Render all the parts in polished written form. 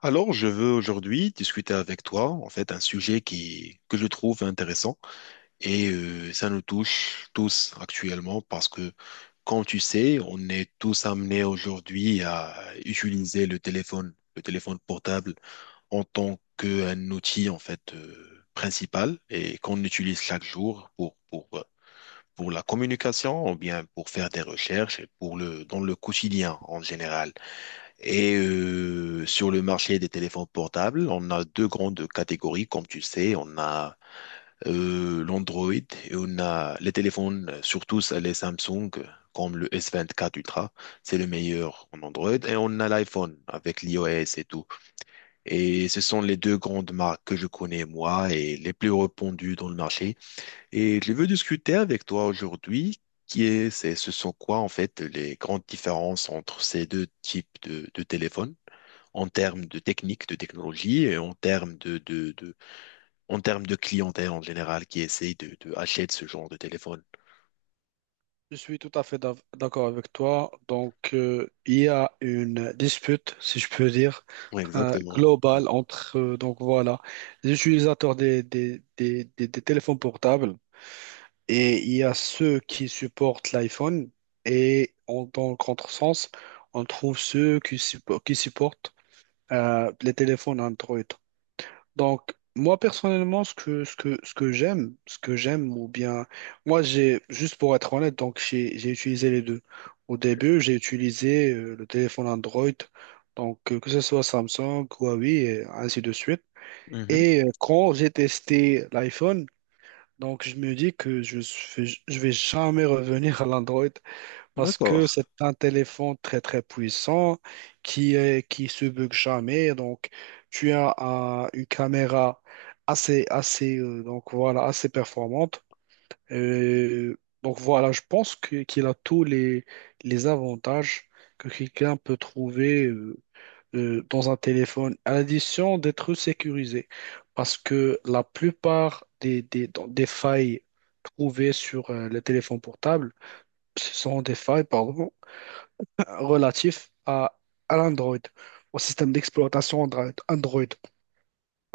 Alors, je veux aujourd'hui discuter avec toi, en fait, un sujet que je trouve intéressant. Et ça nous touche tous actuellement parce que, comme tu sais, on est tous amenés aujourd'hui à utiliser le téléphone portable en tant qu'un outil, en fait, principal et qu'on utilise chaque jour pour la communication ou bien pour faire des recherches et dans le quotidien en général. Et sur le marché des téléphones portables, on a deux grandes catégories, comme tu sais. On a l'Android et on a les téléphones, surtout les Samsung, comme le S24 Ultra. C'est le meilleur en Android. Et on a l'iPhone avec l'iOS et tout. Et ce sont les deux grandes marques que je connais, moi, et les plus répandues dans le marché. Et je veux discuter avec toi aujourd'hui. Ce sont quoi en fait les grandes différences entre ces deux types de téléphones? En termes de technique, de technologie, en termes de clientèle en général qui essaye de acheter ce genre de téléphone. Je suis tout à fait d'accord avec toi. Donc, il y a une dispute, si je peux dire, Ouais, exactement. Mhm. globale entre les utilisateurs des téléphones portables, et il y a ceux qui supportent l'iPhone. Dans le contresens, on trouve ceux qui supportent les téléphones Android. Donc, moi personnellement, ce que, ce que, ce que j'aime, ou bien, moi j'ai, juste pour être honnête, donc j'ai utilisé les deux. Au début, j'ai utilisé le téléphone Android, donc que ce soit Samsung, Huawei, et ainsi de suite. Mhm. Et quand j'ai testé l'iPhone, donc je me dis que je, fais- je vais jamais revenir à l'Android parce D'accord. que c'est un téléphone très très puissant qui se bug jamais. Donc tu as une caméra assez assez performante. Euh, je pense qu'il a tous les avantages que quelqu'un peut trouver dans un téléphone, à l'addition d'être sécurisé. Parce que la plupart des failles trouvées sur les téléphones portables, ce sont des failles, pardon, relatif à l'Android, au système d'exploitation Android. Android.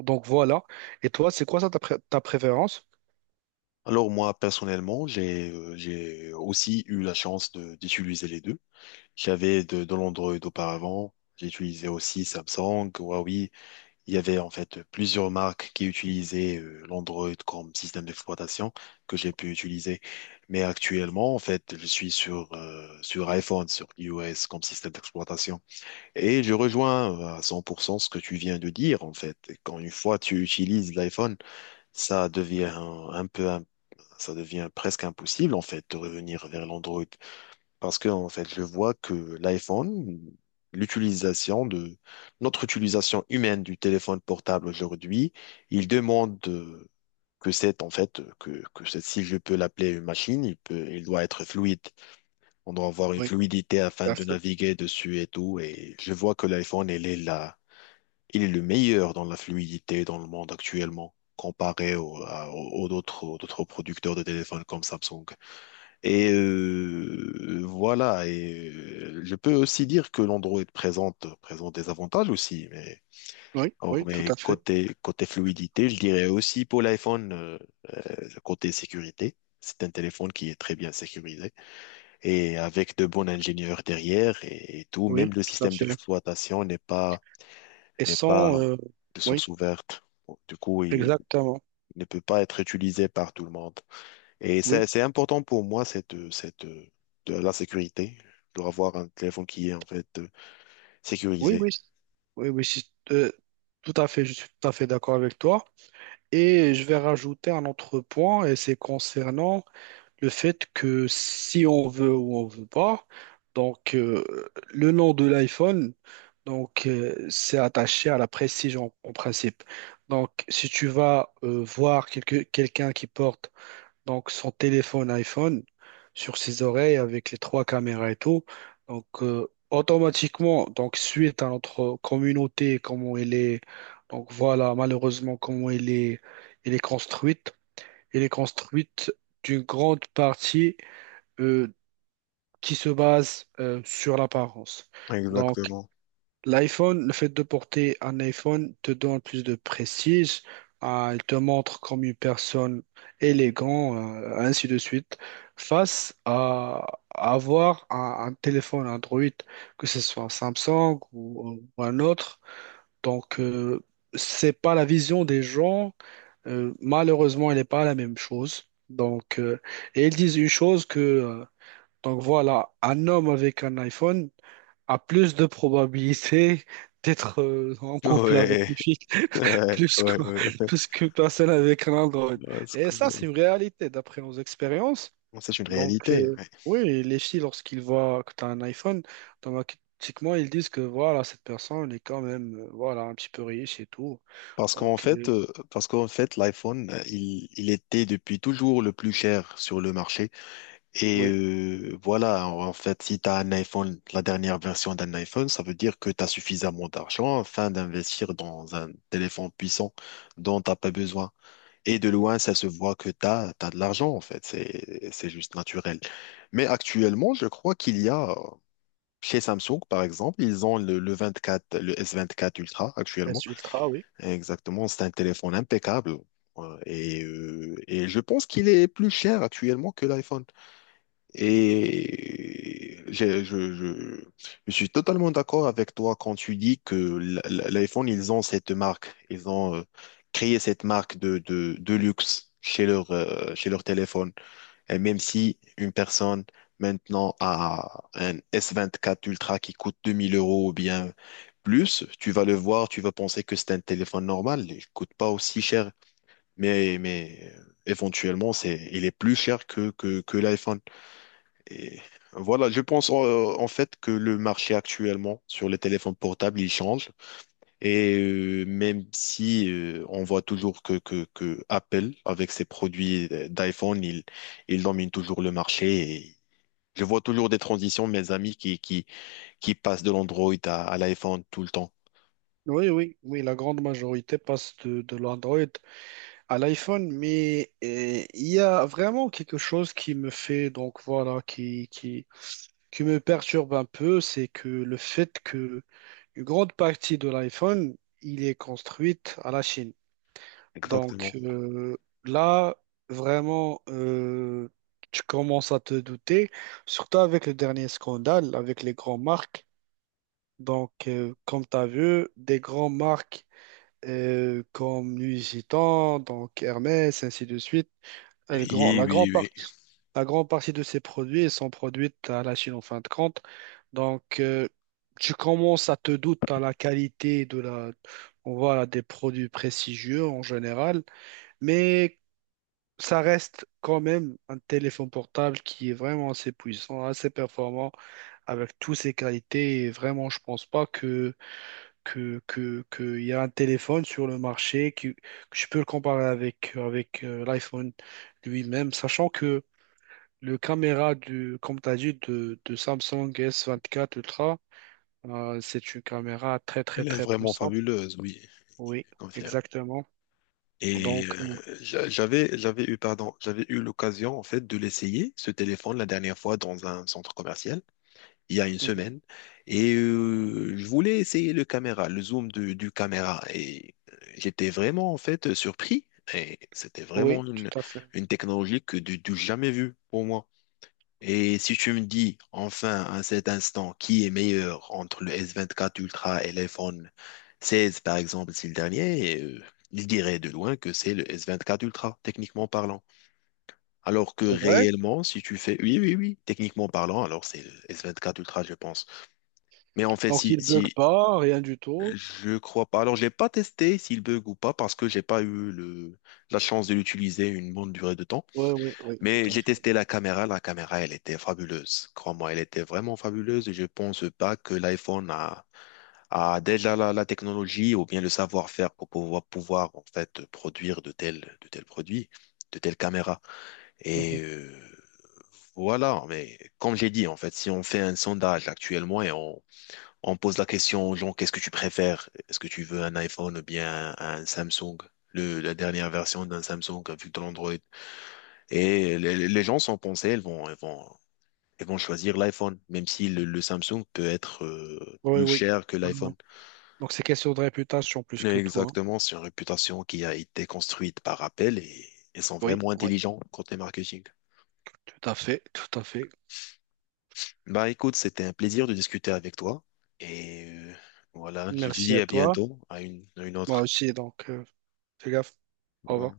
Donc voilà. Et toi, c'est quoi ta préférence? Alors moi, personnellement, j'ai aussi eu la chance d'utiliser les deux. J'avais de l'Android auparavant. J'ai utilisé aussi Samsung, Huawei. Il y avait en fait plusieurs marques qui utilisaient l'Android comme système d'exploitation que j'ai pu utiliser. Mais actuellement, en fait, je suis sur iPhone, sur iOS comme système d'exploitation. Et je rejoins à 100% ce que tu viens de dire, en fait. Quand une fois tu utilises l'iPhone, ça devient un peu, ça devient presque impossible, en fait, de revenir vers l'Android. Parce que, en fait, je vois que l'iPhone, l'utilisation de, notre utilisation humaine du téléphone portable aujourd'hui, il demande que c'est, en fait, que c'est- si je peux l'appeler une machine, il peut, il doit être fluide. On doit avoir une Oui, fluidité afin tout à de fait. naviguer dessus et tout. Et je vois que l'iPhone, il est là, il est le meilleur dans la fluidité dans le monde actuellement, comparé aux autres, producteurs de téléphones comme Samsung. Je peux aussi dire que l'Android présente des avantages aussi, mais, Oui, or, oui, tout mais à fait. Côté fluidité, je dirais aussi pour l'iPhone, côté sécurité, c'est un téléphone qui est très bien sécurisé et avec de bons ingénieurs derrière et tout, même Oui, le tout à système fait. d'exploitation Et n'est sans... pas de oui, source ouverte. Bon, du coup, il exactement. ne peut pas être utilisé par tout le monde. Et Oui, c'est important pour moi, de la sécurité, de avoir un téléphone qui est en fait oui, sécurisé. oui. Oui, oui, si- euh, tout à fait, je suis tout à fait d'accord avec toi. Et je vais rajouter un autre point, et c'est concernant le fait que si on veut ou on veut pas, donc le nom de l'iPhone, donc c'est attaché à la prestige en, en principe. Donc si tu vas voir quelqu'un qui porte donc son téléphone iPhone sur ses oreilles avec les trois caméras et tout, donc automatiquement, donc suite à notre communauté, comment elle est, donc voilà malheureusement comment elle est, elle est construite elle est construite d'une grande partie euh, qui se base sur l'apparence. Donc, Exactement. l'iPhone, le fait de porter un iPhone te donne plus de prestige, il te montre comme une personne élégante, ainsi de suite, face à avoir un téléphone Android, que ce soit un Samsung ou un autre. Donc, c'est pas la vision des gens, malheureusement, elle n'est pas la même chose. Donc, et ils disent une chose que, donc voilà, un homme avec un iPhone a plus de probabilité d'être en couple avec Ouais, une fille ouais, plus que, ouais, ouais. plus qu'une personne avec un Android. Parce Et que, ça, euh, c'est une réalité d'après nos expériences. C'est une Donc, réalité, ouais. oui, les filles, lorsqu'ils voient que tu as un iPhone, automatiquement, ils disent que voilà, cette personne est quand même, voilà, un petit peu riche et tout. Donc, Parce qu'en fait, l'iPhone, il était depuis toujours le plus cher sur le marché. Et oui, voilà, en fait, si tu as un iPhone, la dernière version d'un iPhone, ça veut dire que tu as suffisamment d'argent afin d'investir dans un téléphone puissant dont tu n'as pas besoin. Et de loin, ça se voit que tu as, de l'argent, en fait. C'est juste naturel. Mais actuellement, je crois qu'il y a, chez Samsung, par exemple, ils ont le S24 Ultra actuellement. S ultra, oui. Exactement, c'est un téléphone impeccable. Et je pense qu'il est plus cher actuellement que l'iPhone. Et je suis totalement d'accord avec toi quand tu dis que l'iPhone, ils ont cette marque, ils ont créé cette marque de luxe chez chez leur téléphone. Et même si une personne maintenant a un S24 Ultra qui coûte 2 000 euros ou bien plus, tu vas le voir, tu vas penser que c'est un téléphone normal, il ne coûte pas aussi cher, éventuellement, il est plus cher que l'iPhone. Et voilà, je pense en fait que le marché actuellement sur les téléphones portables, il change. Et même si on voit toujours que Apple, avec ses produits d'iPhone, il domine toujours le marché. Et je vois toujours des transitions, mes amis, qui passe de l'Android à l'iPhone tout le temps. Oui, oui, oui, la grande majorité passe de l'Android à l'iPhone, mais il y a vraiment quelque chose qui me fait, donc voilà, qui me perturbe un peu, c'est que le fait que une grande partie de l'iPhone, il est construite à la Chine. Donc Exactement. Là, vraiment, tu commences à te douter, surtout avec le dernier scandale, avec les grandes marques. Donc, comme tu as vu, des grandes marques comme Nuit Gitan, donc Hermès, ainsi de suite. Et le grand- Oui, la oui, grande oui. partie, la grande partie de ces produits sont produits à la Chine en fin de compte. Donc, tu commences à te douter à la qualité de la, on voit des produits prestigieux en général, mais ça reste quand même un téléphone portable qui est vraiment assez puissant, assez performant, avec toutes ses qualités. Et vraiment, je pense pas que que il y a un téléphone sur le marché que je peux le comparer avec, avec l'iPhone lui-même, sachant que le caméra du, comme tu as dit, de Samsung S24 Ultra, c'est une caméra Elle est très vraiment puissante. fabuleuse, oui. Je Oui, confirme. exactement. Et Donc, j'avais eu l'occasion en fait de l'essayer, ce téléphone, la dernière fois dans un centre commercial, il y a une mhm. semaine. Et je voulais essayer le caméra, le zoom du caméra. Et j'étais vraiment en fait surpris. Et c'était vraiment Oui, tout à fait. une technologie que du jamais vue pour moi. Et si tu me dis enfin à cet instant qui est meilleur entre le S24 Ultra et l'iPhone 16 par exemple, c'est le dernier, il dirait de loin que c'est le S24 Ultra, techniquement parlant. Alors que C'est vrai? réellement, si tu fais oui, oui, oui, techniquement parlant, alors c'est le S24 Ultra, je pense. Mais en fait, Donc, il bug si pas, rien du tout. je crois pas, alors je l'ai pas testé s'il bug ou pas parce que j'ai pas eu la chance de l'utiliser une bonne durée de temps. Oui, oui, oui, Mais tout à j'ai fait. testé la caméra, elle était fabuleuse. Crois-moi, elle était vraiment fabuleuse et je pense pas que l'iPhone a déjà la technologie ou bien le savoir-faire pour pouvoir en fait produire de tels produits, de telles caméras. Mhm. Et voilà, mais comme j'ai dit, en fait, si on fait un sondage actuellement et on pose la question aux gens, qu'est-ce que tu préfères? Est-ce que tu veux un iPhone ou bien un Samsung? La dernière version d'un Samsung avec de l'Android. Et les gens sont pensés, ils vont choisir l'iPhone, même si le Samsung peut être Oui, plus oui. cher que Non, non. l'iPhone. Donc, c'est question de réputation plus que toi. Exactement, c'est une réputation qui a été construite par Apple et ils sont Oui, vraiment oui, intelligents côté marketing. tout à fait, tout à fait. Bah écoute, c'était un plaisir de discuter avec toi et voilà, je te Merci dis à à toi. bientôt, à une Moi autre. aussi, donc, fais gaffe. Au revoir.